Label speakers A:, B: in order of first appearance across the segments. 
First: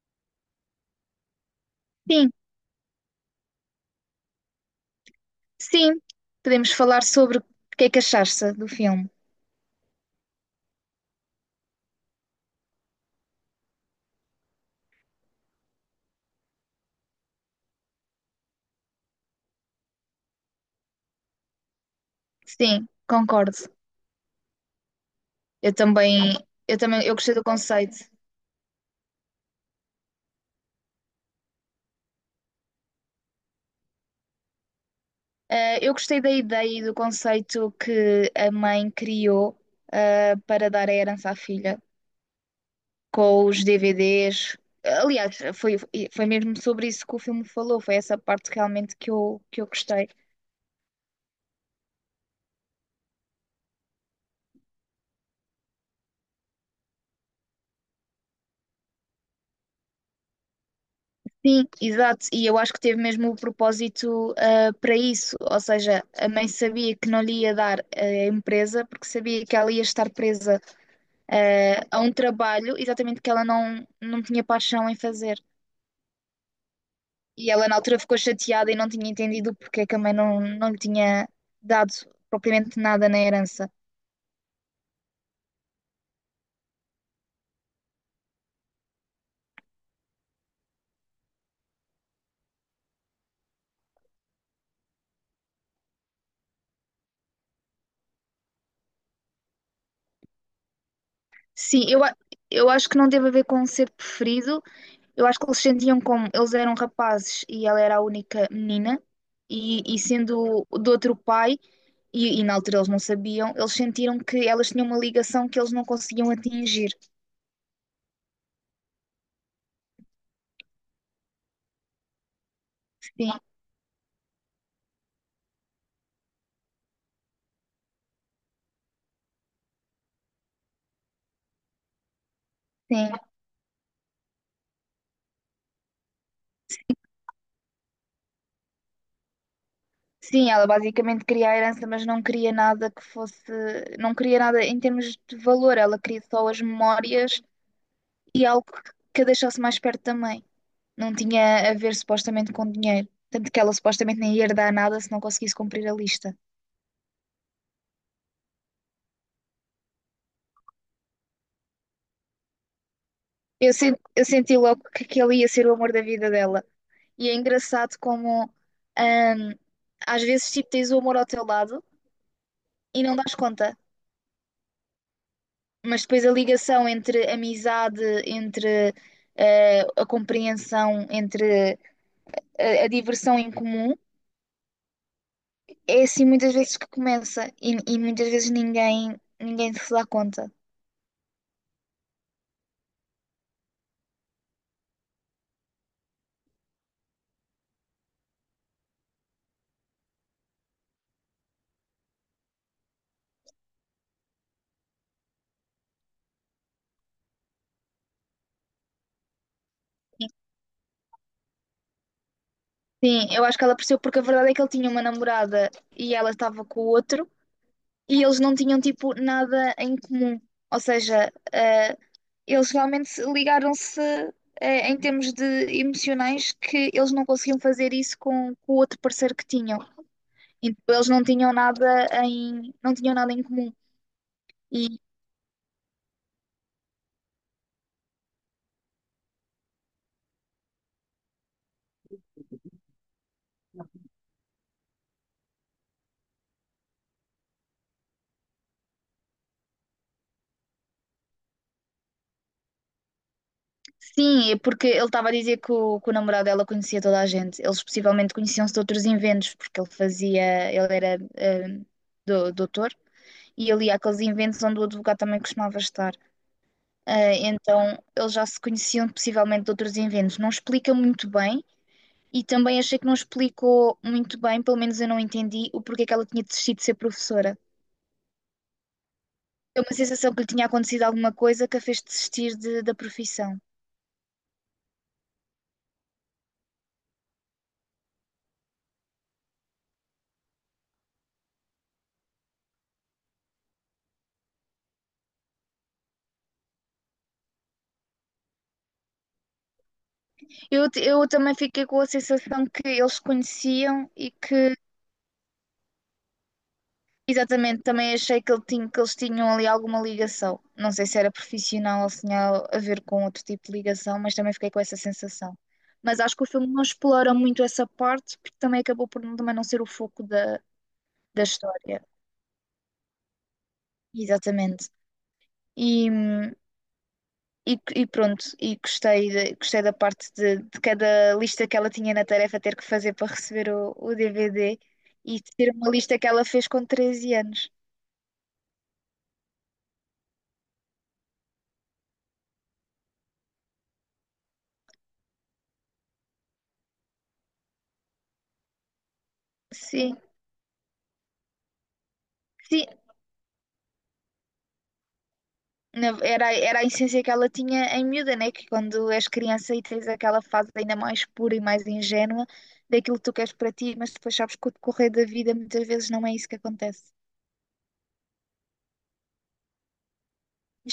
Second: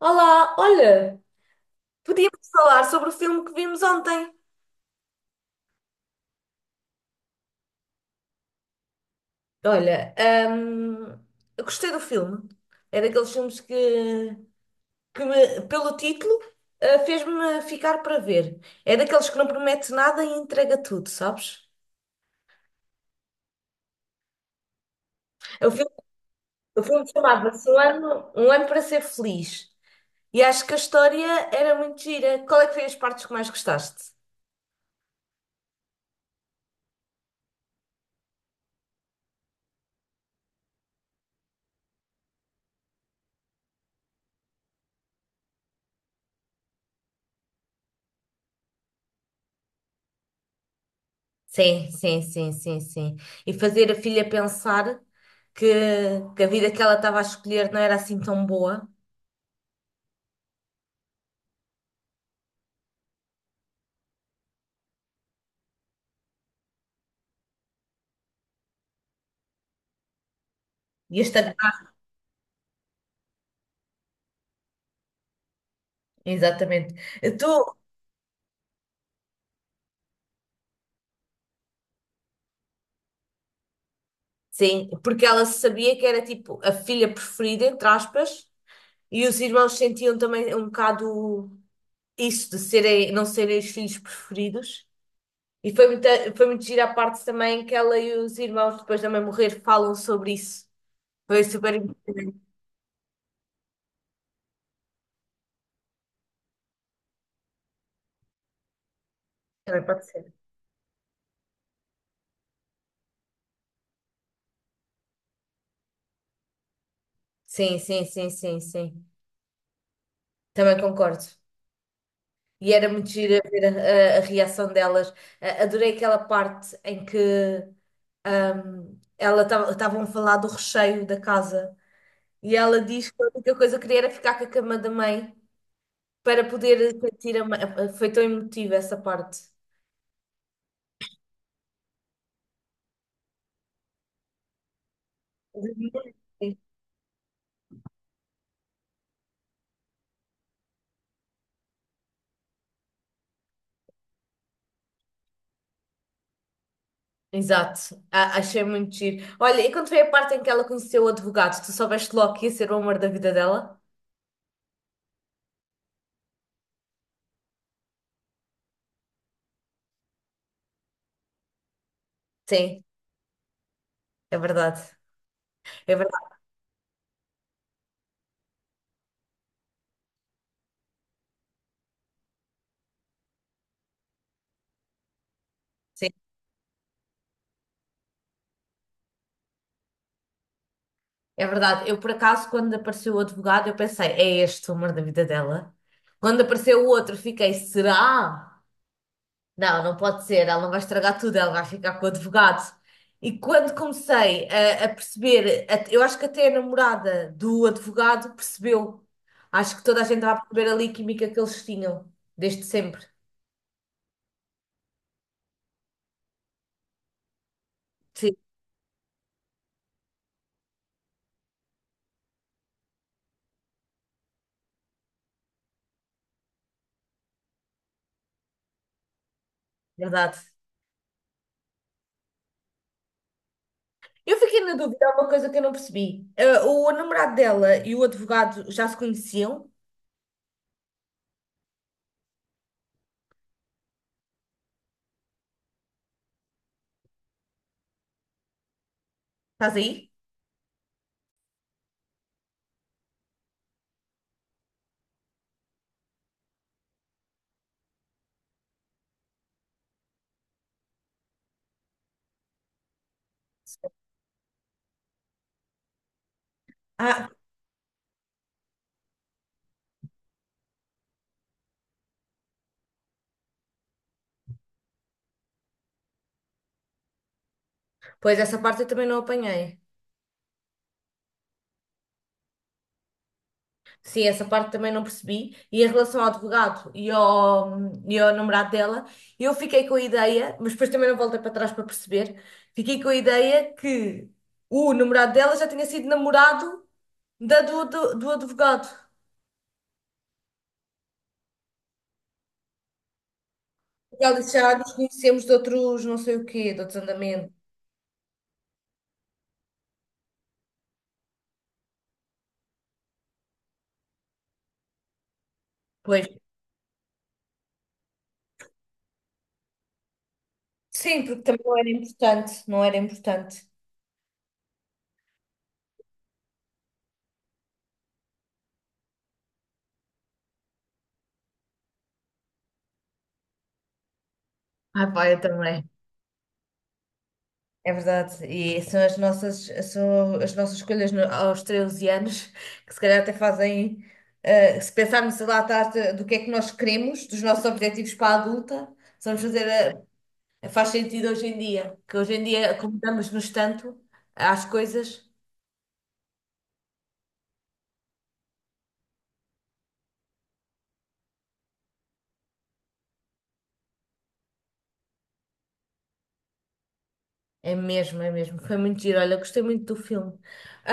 A: Olá, olha,
B: Sim,
A: podíamos falar sobre o filme que vimos ontem.
B: sim. Podemos falar sobre o que é que achaste do filme.
A: Olha, hum, eu gostei do filme. É daqueles filmes que pelo título, fez-me ficar para ver. É daqueles que não promete nada e entrega tudo, sabes?
B: Sim, concordo.
A: O
B: Eu
A: filme,
B: também, eu
A: o
B: também,
A: filme
B: eu gostei do
A: chamava-se Um
B: conceito.
A: Ano, Um Ano Para Ser Feliz. E acho que a história era muito gira. Qual é que foi as partes que mais gostaste?
B: Eu gostei da ideia e do conceito que a mãe criou, para dar a herança à filha, com os DVDs. Aliás, foi mesmo sobre isso que o filme falou. Foi essa parte realmente que eu gostei.
A: Sim, sim, sim, sim, sim. E fazer a filha pensar que, que a vida que ela estava a escolher não era assim tão boa.
B: Sim, exato, e eu acho que teve mesmo o propósito para isso, ou seja, a mãe sabia que não lhe ia dar a empresa porque sabia que ela ia estar presa
A: E esta...
B: a um trabalho exatamente que ela não tinha paixão em fazer.
A: Exatamente. Tu...
B: E ela na altura ficou chateada e não tinha entendido porque é que a mãe não lhe tinha dado propriamente nada na herança.
A: Sim, porque ela sabia que era tipo a filha preferida, entre aspas, e os irmãos sentiam também um bocado isso de não serem os filhos preferidos. E foi muito gira a parte também que ela e os irmãos, depois da mãe morrer, falam sobre isso. Foi super
B: Sim,
A: importante.
B: eu acho que não teve a ver com um ser preferido. Eu acho que eles sentiam como eles eram rapazes e ela era a única menina, e,
A: Também
B: e
A: pode ser.
B: sendo do outro pai, e na altura eles não sabiam, eles sentiram que elas tinham uma ligação que eles não conseguiam atingir.
A: Sim, sim, sim, sim, sim. Também concordo. E era muito
B: Sim,
A: giro a ver a reação delas. A- adorei aquela parte em que ela estavam a falar do recheio da casa e ela
B: sim.
A: diz que a única coisa que queria era ficar com a cama da mãe para poder sentir a mãe. Foi tão emotiva essa parte.
B: Sim, ela basicamente queria a herança, mas não queria nada em termos de valor, ela queria só
A: Sim.
B: as memórias e algo que a deixasse mais perto também. Não tinha a ver supostamente com dinheiro, tanto que ela supostamente nem ia herdar nada se não conseguisse cumprir a lista.
A: Exato. A- achei muito giro. Olha, e quando foi a parte em que ela conheceu o advogado, tu soubeste logo que ia ser o amor da vida
B: Eu
A: dela?
B: senti, eu senti logo que aquele ia ser o amor da vida dela. E é engraçado como hum, às vezes tipo, tens o amor ao teu lado
A: Sim,
B: e não dás conta.
A: é verdade. É
B: Mas depois a
A: verdade.
B: ligação entre amizade, entre a compreensão, entre a diversão em comum, é assim muitas vezes que começa e muitas vezes ninguém se dá conta.
A: É verdade. Eu, por acaso, quando apareceu o advogado, eu pensei, é este o amor da vida dela. Quando apareceu o outro, fiquei, será? Não, não pode ser. Ela não vai estragar tudo, ela vai ficar com o advogado. E quando comecei a perceber, a- eu acho que até a namorada do advogado percebeu. Acho que toda a gente estava a perceber ali a química que eles tinham, desde sempre.
B: Sim, eu acho que ela percebeu porque a verdade é que ele tinha uma namorada e ela estava com o outro. E
A: Sim,
B: eles não tinham tipo nada em comum. Ou seja, eles realmente ligaram-se em termos de emocionais que eles não conseguiam fazer isso com o outro parceiro que tinham.
A: verdade.
B: Então eles não tinham nada em comum.
A: Eu fiquei na
B: E
A: dúvida, há uma coisa que eu não percebi. O namorado dela e o advogado já se conheciam? Estás aí?
B: sim, é porque ele estava a dizer que o namorado dela conhecia toda a gente. Eles possivelmente conheciam-se de outros inventos, porque ele era doutor e ele ia àqueles inventos onde o advogado também costumava estar.
A: Ah,
B: Ah, então eles já se conheciam possivelmente de outros inventos. Não explica muito bem e também achei que não explicou muito bem, pelo menos eu não entendi o porquê que ela tinha desistido de ser professora.
A: pois essa parte eu também não apanhei.
B: É uma sensação que lhe tinha acontecido alguma coisa que a fez desistir da profissão.
A: Sim, essa parte também não percebi. E em relação ao advogado e ao namorado dela, eu fiquei com a ideia, mas depois também não voltei para trás para perceber, fiquei com a ideia que o namorado dela já tinha sido namorado do advogado.
B: Eu também fiquei com a sensação que eles se conheciam e
A: Ela disse, já
B: que
A: nos conhecemos de outros não sei o quê, de outros andamentos.
B: Exatamente, também achei que eles tinham ali alguma ligação. Não sei se era profissional ou se tinha a ver com outro tipo de ligação, mas também fiquei com essa sensação. Mas
A: Pois.
B: acho que o filme não explora muito essa parte, porque também acabou por também não ser o foco da,
A: Sim, porque
B: da
A: também
B: história.
A: não era importante.
B: Exatamente. E, hum, e, e, pronto, e gostei da parte de cada lista que ela tinha na tarefa ter que fazer para receber o DVD
A: Ah, pá,
B: e
A: eu
B: de ter
A: também.
B: uma lista que ela fez com 13 anos.
A: É verdade, e são as nossas escolhas no- aos 13 anos que se calhar até fazem, se pensarmos lá atrás de- do que é que nós queremos, dos nossos objetivos para a adulta, se vamos fazer,
B: Sim.
A: a- faz sentido hoje em dia, que hoje em dia
B: Sim,
A: acomodamos-nos tanto às coisas,
B: Era, a essência que ela tinha em miúda, né? Que quando és criança e tens aquela fase ainda mais pura e mais ingênua daquilo que tu queres para ti, mas depois sabes que o decorrer da vida muitas vezes não é isso que acontece.
A: é mesmo, foi muito giro, olha, gostei muito do filme.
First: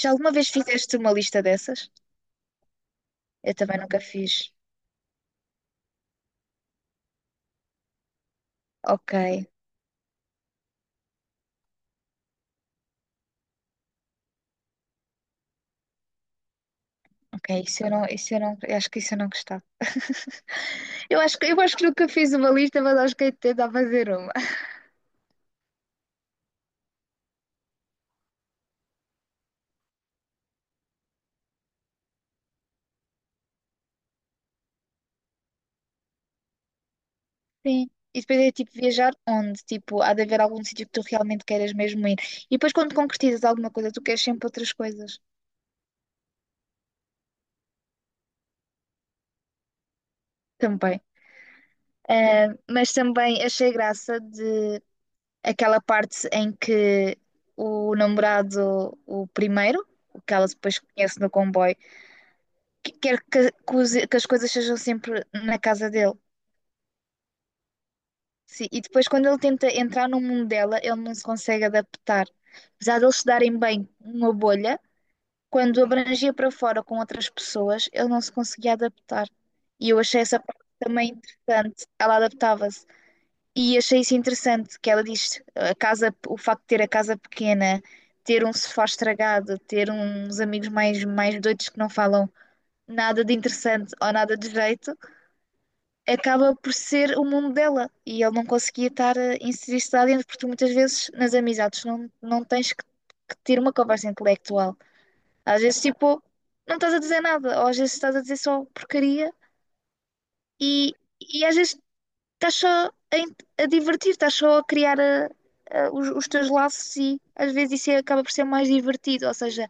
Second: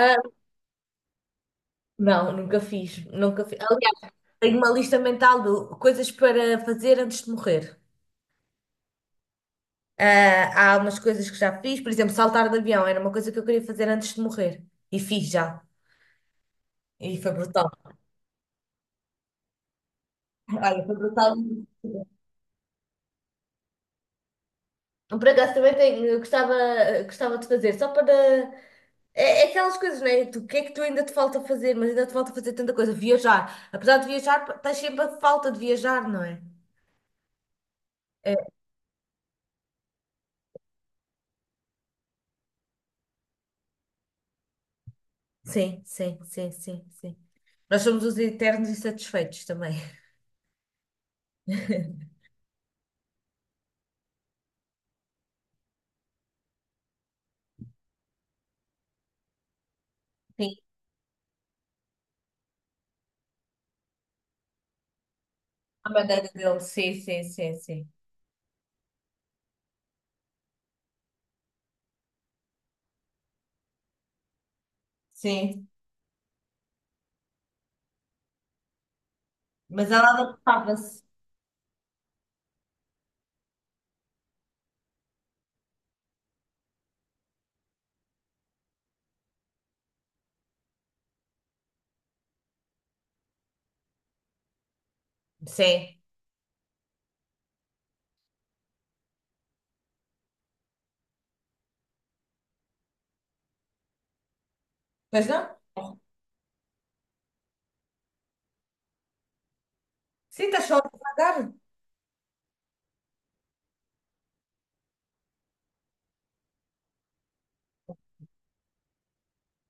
B: Já alguma vez fizeste uma lista dessas?
A: nunca
B: Eu
A: fiz,
B: também nunca
A: aliás,
B: fiz.
A: tenho uma lista mental de coisas para fazer antes de morrer.
B: Ok,
A: Ah, há umas coisas que já fiz, por exemplo, saltar de avião era uma coisa que eu queria fazer antes de morrer e fiz já. E foi
B: ok,
A: brutal.
B: isso eu não, eu acho que isso eu não gostava.
A: Olha, foi
B: Eu
A: brutal.
B: acho que, eu acho que nunca fiz uma lista, mas acho que hei de tentar fazer uma.
A: Por acaso também tenho, gostava de fazer, só para. É, é aquelas coisas, né? Tu, o que é que tu ainda te falta fazer? Mas ainda te falta fazer tanta coisa. Viajar. Apesar de viajar, estás sempre a falta de viajar, não é?
B: Sim. E
A: É,
B: depois é tipo viajar onde? Tipo, há de haver algum sítio que tu realmente queiras mesmo ir. E depois quando concretizas alguma coisa, tu queres sempre outras coisas
A: sim, sim, sim, sim, sim. Nós somos os eternos insatisfeitos também.
B: também. Ah, mas também achei graça de aquela parte em que o namorado, o primeiro, o que ela
A: Sim,
B: depois conhece no comboio, quer que as coisas sejam sempre na casa
A: à
B: dele.
A: maneira dele. Sim, sim, sim, sim.
B: Sim. E depois quando ele tenta entrar no mundo dela, ele não se consegue adaptar. Apesar de eles se darem bem numa bolha.
A: Sim.
B: Quando abrangia para fora com outras pessoas, ele não se conseguia adaptar.
A: Mas
B: E eu
A: ela
B: achei essa parte
A: adaptava-se.
B: também interessante. Ela adaptava-se. E achei isso interessante, que ela diz, a casa, o facto de ter a casa pequena, ter um sofá estragado, ter uns amigos mais doidos que não falam nada de interessante ou nada de jeito,
A: Sim.
B: acaba por ser o mundo dela. E ele não conseguia estar a inserir-se lá dentro, porque tu muitas vezes nas amizades não tens que ter uma conversa intelectual
A: Pois não?
B: às vezes, tipo, não estás a dizer nada, ou às vezes estás a dizer só porcaria
A: Sim, estás só a
B: e,
A: devagar.
B: e às vezes estás só a divertir, estás só a criar os teus laços e às vezes isso é, acaba por ser mais divertido, ou seja,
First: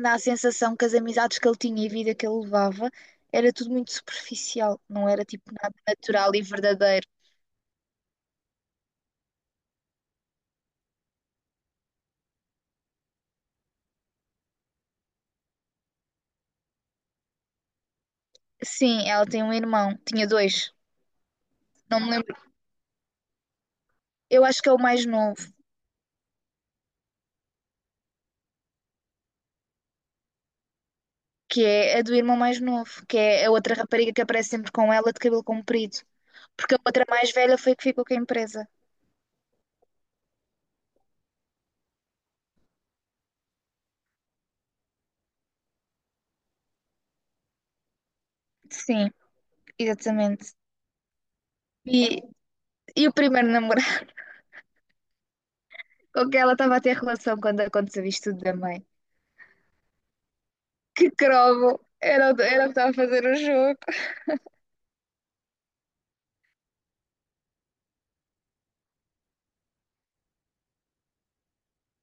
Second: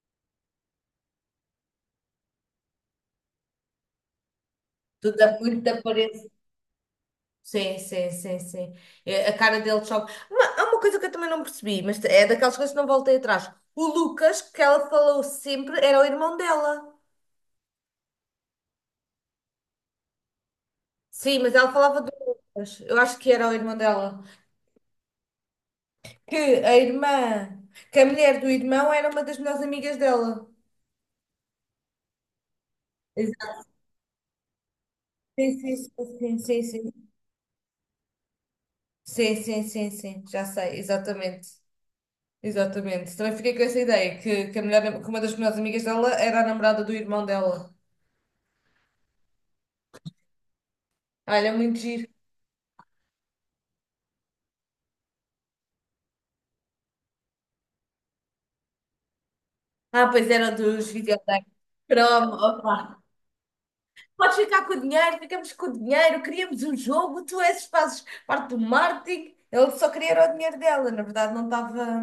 B: dá a sensação que as amizades que ele tinha e a vida que ele levava era tudo muito superficial, não
A: Tudo
B: era
A: a
B: tipo
A: muito
B: nada
A: da parede.
B: natural e verdadeiro.
A: Sim, sim, sim, sim. É, a cara dele choca. Há uma coisa que eu também não percebi, mas é daquelas coisas que não voltei atrás. O Lucas, que ela falou sempre, era o irmão dela.
B: Sim, ela tem um irmão, tinha dois,
A: Sim, mas ela falava
B: não
A: do
B: me lembro.
A: Lucas. Eu acho que era o irmão dela.
B: Eu acho que é o mais novo,
A: Que a irmã, que a mulher do irmão era uma das melhores amigas dela.
B: que é a do irmão mais novo, que é a
A: Exato.
B: outra rapariga que aparece sempre com ela de cabelo
A: Sim, sim,
B: comprido.
A: sim, sim, sim,
B: Porque a outra
A: sim.
B: mais velha foi que ficou com a empresa.
A: Sim, sim, sim, sim. Já sei, exatamente. Exatamente. Também fiquei com essa ideia, a melhor, que uma das melhores amigas dela era a namorada do irmão dela.
B: Sim, exatamente.
A: Olha, muito
B: E,
A: giro.
B: e o primeiro namorado com que ela estava a ter relação quando aconteceu isto tudo da mãe.
A: Ah, pois era dos
B: Que
A: videogames.
B: crovo! Era,
A: Cromo,
B: o era o que estava a
A: opa.
B: fazer o jogo.
A: Podes ficar com o dinheiro, ficamos com o dinheiro, queríamos um jogo, fazes parte do marketing. Ele só queria era o dinheiro dela, na verdade não estava.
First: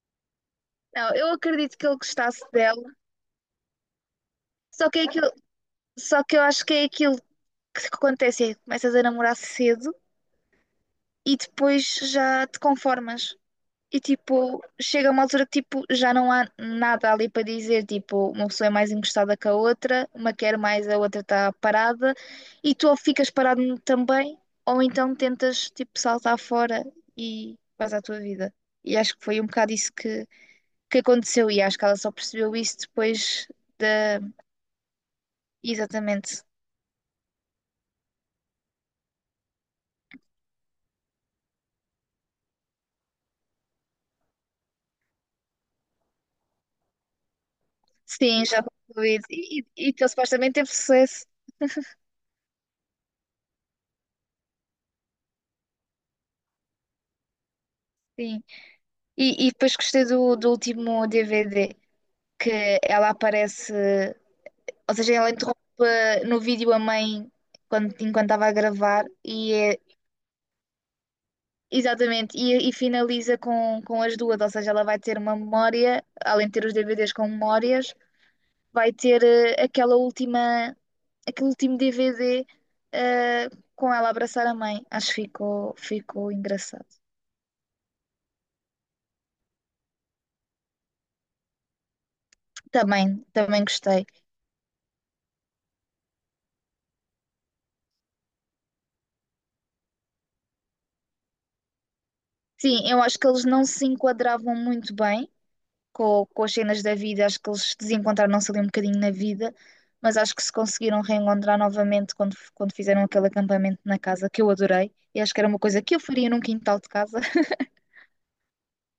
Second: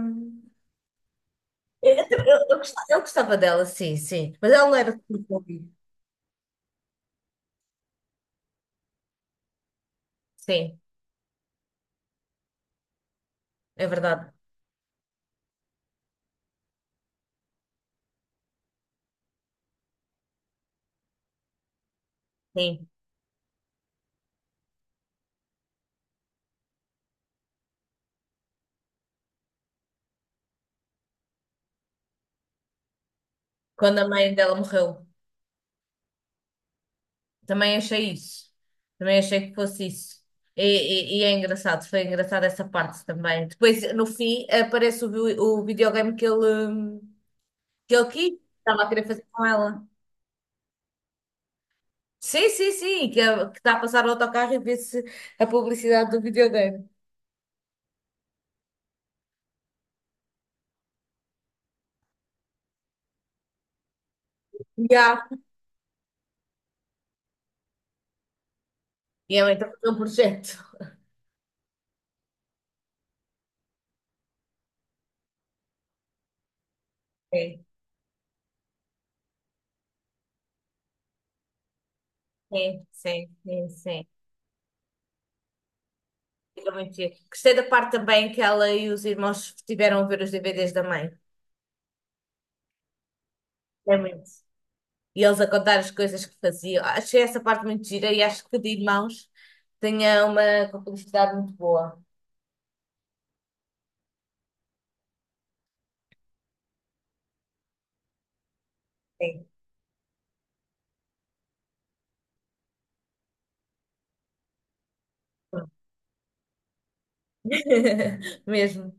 B: Não, eu acredito que ele gostasse dela,
A: Eu gostava dela, sim, sim. Mas ela não
B: só
A: era
B: que, é
A: super
B: aquilo,
A: fofinha.
B: só que eu acho que é aquilo que acontece: é que começas a namorar cedo
A: Sim,
B: e depois já te conformas.
A: é
B: E
A: verdade.
B: tipo, chega uma altura que tipo, já não há nada ali para dizer. Tipo, uma pessoa é mais encostada que a outra, uma quer mais, a outra está parada, e tu
A: Sim.
B: ou ficas parado também, ou então tentas tipo saltar fora e vais à tua vida. E acho que foi um bocado isso que aconteceu, e acho que ela só percebeu isso depois
A: Quando a
B: da.
A: mãe dela morreu.
B: Exatamente.
A: Também achei isso. Também achei que fosse isso. E é engraçado, foi engraçado essa parte também. Depois, no fim, aparece o, vi- o videogame que ele quis,
B: Sim, já
A: estava a querer
B: concluído.
A: fazer com
B: E,
A: ela.
B: e, e que ele supostamente teve sucesso.
A: Sim, sim, sim, que, é- que está a passar o autocarro e vê-se a publicidade do videogame.
B: Sim. E depois gostei do último DVD que ela aparece. Ou seja,
A: Já.
B: ela interrompe no vídeo a mãe enquanto estava a gravar
A: E é então é um projeto.
B: exatamente, e finaliza com as duas, ou seja, ela vai ter uma memória, além de ter os DVDs com
A: Sim,
B: memórias, vai ter aquela última, aquele último DVD
A: sim, sim,
B: eh,
A: sim,
B: com ela
A: sim.
B: a abraçar a mãe. Acho que ficou
A: Fica
B: engraçado.
A: muito giro. Gostei da parte também que ela e os irmãos tiveram a ver os DVDs da mãe.
B: Também,
A: É
B: gostei.
A: muito. E eles a contar as coisas que faziam. Achei essa parte muito gira e acho que de irmãos tinha uma complicidade muito boa.
B: Sim, eu acho que eles não se enquadravam muito bem com as cenas da vida, acho que eles desencontraram-se ali um bocadinho na
A: Sim.
B: vida, mas acho que se conseguiram reencontrar novamente quando fizeram aquele acampamento na casa, que eu adorei, e acho que era uma coisa que eu faria num quintal de casa,
A: Mesmo,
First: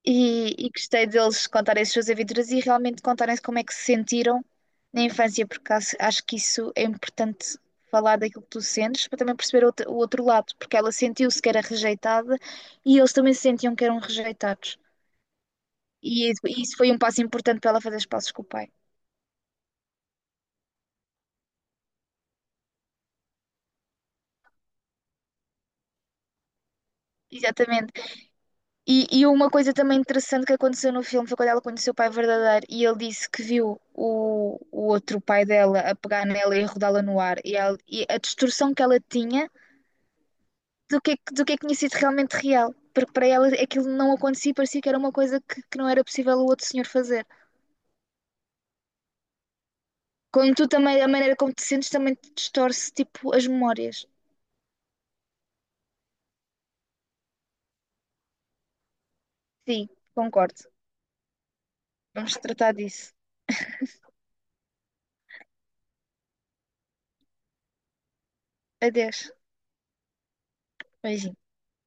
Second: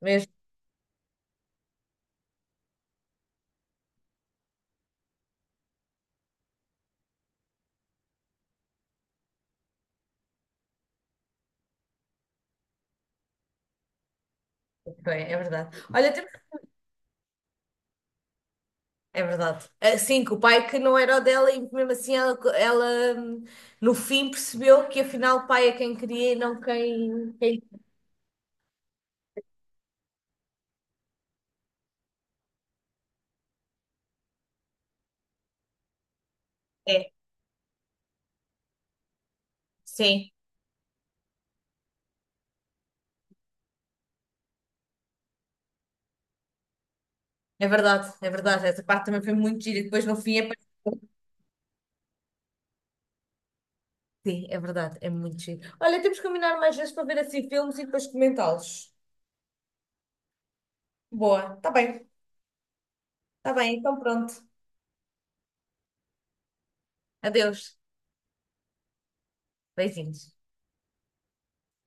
A: mesmo,
B: e gostei deles contarem as suas aventuras e realmente contarem como é que se sentiram na infância, porque acho que isso é importante. Falar daquilo que tu sentes para também perceber o outro lado, porque ela sentiu-se que era rejeitada e eles também se sentiam que eram rejeitados.
A: bem, é verdade. Olha,
B: E,
A: temos-
B: isso e isso foi um passo importante para ela fazer os passos com o pai.
A: é verdade. Assim que o pai que não era o dela e mesmo assim ela, hum, no fim percebeu que afinal o pai é quem queria e não quem
B: Exatamente. E uma coisa também interessante que aconteceu no filme foi quando ela conheceu o pai verdadeiro e ele disse que viu o outro pai dela a pegar nela e a rodá-la
A: é.
B: no ar e a distorção que ela tinha
A: Sim,
B: do que é que tinha sido realmente real. Porque para ela aquilo não acontecia e parecia que era uma coisa que não era possível o outro senhor fazer.
A: é verdade, é verdade. Essa parte também foi muito gira e depois no fim é.
B: Quando tu também, a maneira como te sentes também te distorce, tipo, as memórias.
A: Sim, é verdade, é muito giro. Olha, temos que combinar mais vezes para ver assim filmes e depois comentá-los.
B: Sim, concordo.
A: Boa,
B: Vamos tratar disso.
A: tá bem, então pronto. Adeus,
B: Adeus.
A: beijinhos.
B: Beijinhos.